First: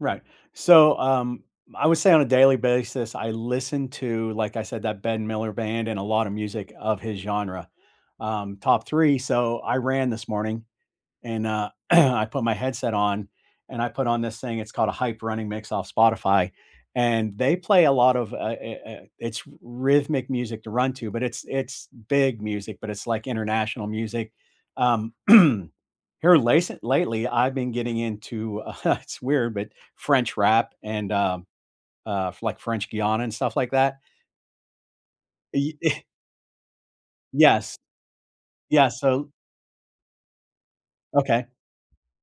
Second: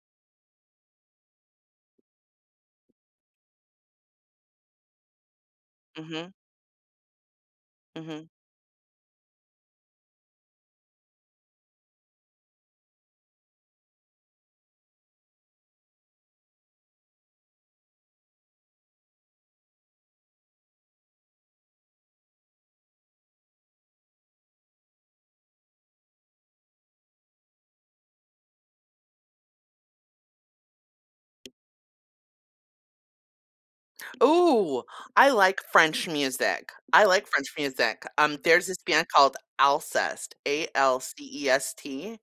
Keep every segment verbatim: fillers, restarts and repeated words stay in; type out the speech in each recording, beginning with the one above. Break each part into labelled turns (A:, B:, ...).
A: Right. So, um, I would say on a daily basis, I listened to, like I said, The Ben Miller Band and a lotta
B: Mhm.
A: music of his genre,
B: Mhm.
A: um, top three, so, I ran this morning, and, uh, I put my headset on, and I put on this thing, it's called "A Hype Running Mix" off Spotify, and they play a lot of, uh, eh, eh, eh it's rhythmic music to run to, but it's it's big music, but it's, like, international music, um, here, lasely lately, I've been getting into, uh, it's weird, but French rap and, um, uh, like, French geon and stuff like that.
B: Ooh, I like
A: Y
B: French music. I like French
A: Yes.
B: music, um, there's this
A: Yeah,
B: band
A: so
B: called Alcest,
A: Okay.
B: A-L-C-E-S-T,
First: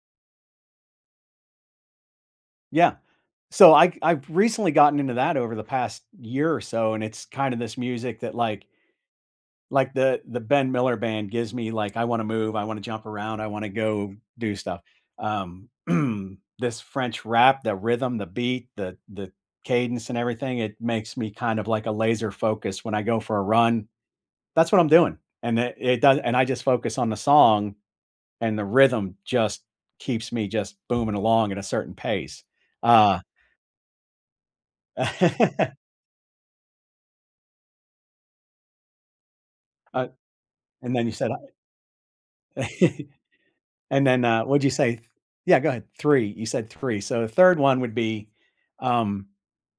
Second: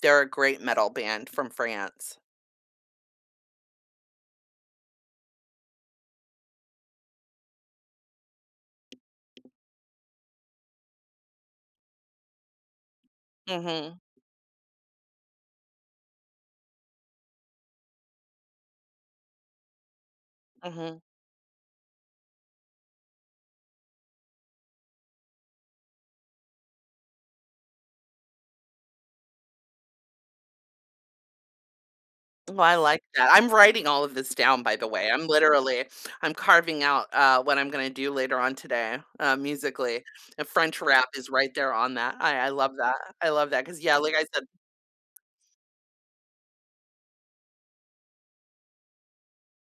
B: they're a great metal band from France.
A: Yeah. So, I I've recently gotten into that over the past year or so, and it's kinda this music, that, like like The the Ben Miller Band gives me, like, "I wanna move, I wanna jump around, I wanna
B: Mhm.
A: go do stuff." Um, This French rap, the rhythm, the beat, the the cadence and everything, it
B: Mhm.
A: makes me kind of, like, a laser-focus when I go for a run. That's what I'm doing, and it it does and I just focus on the song, and the rhythm just keeps me just booming along at a certain pace,
B: Ooh, I like
A: uh
B: that. I'm writing all of this down, by the way, I'm literally I'm carving out, uh, what I'm gonna do later on today, uh, musically.
A: I've
B: The French
A: and then
B: rap
A: you
B: is
A: said I
B: right there on that. I I love that, I love that, 'cause, yeah,
A: And
B: like I
A: then, uh,
B: said
A: what'd you say? Th Yeah, go ahead. three, you said three, so the third one would be, um,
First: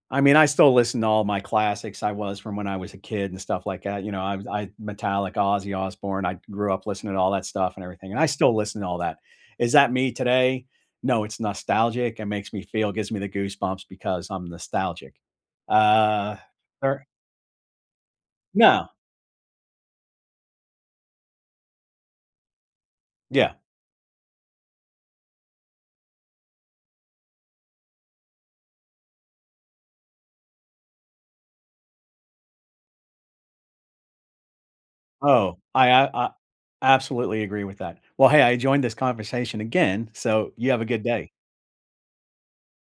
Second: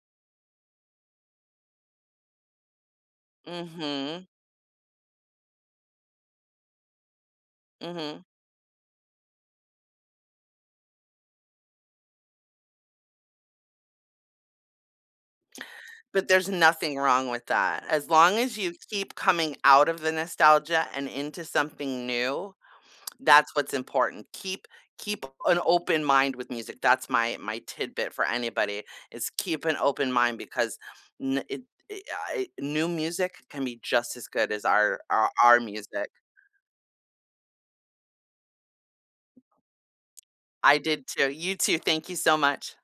A: I mean, I still listen to all my classics I was from when I was a kid, and stuff like that, you know,
B: Mhm.
A: I'm I'm Metallica, Ozzy Osbourne, I grew up listening to all that stuff and everything, and
B: Mhm.
A: I still listen to all that. Is that me today? No, it's nostalgic. It makes me feel gives me the goosebumps because I'm nostalgic,
B: But
A: uh,
B: there's nothing
A: fair
B: wrong with that, as long as you
A: No.
B: keep coming out of the nostalgia and into something new,
A: Yeah.
B: that's what's important. Keep keep an open mind with music, that's my my tidbit for anybody, is keep an open mind because ne it I I new music can be just as good as our our
A: Oh,
B: our
A: I, uh,
B: music.
A: uh I absolutely agree with that. Well, hey, I enjoyed this conversation again, so, you
B: I
A: have a good
B: did too.
A: day.
B: You too, thank you so much.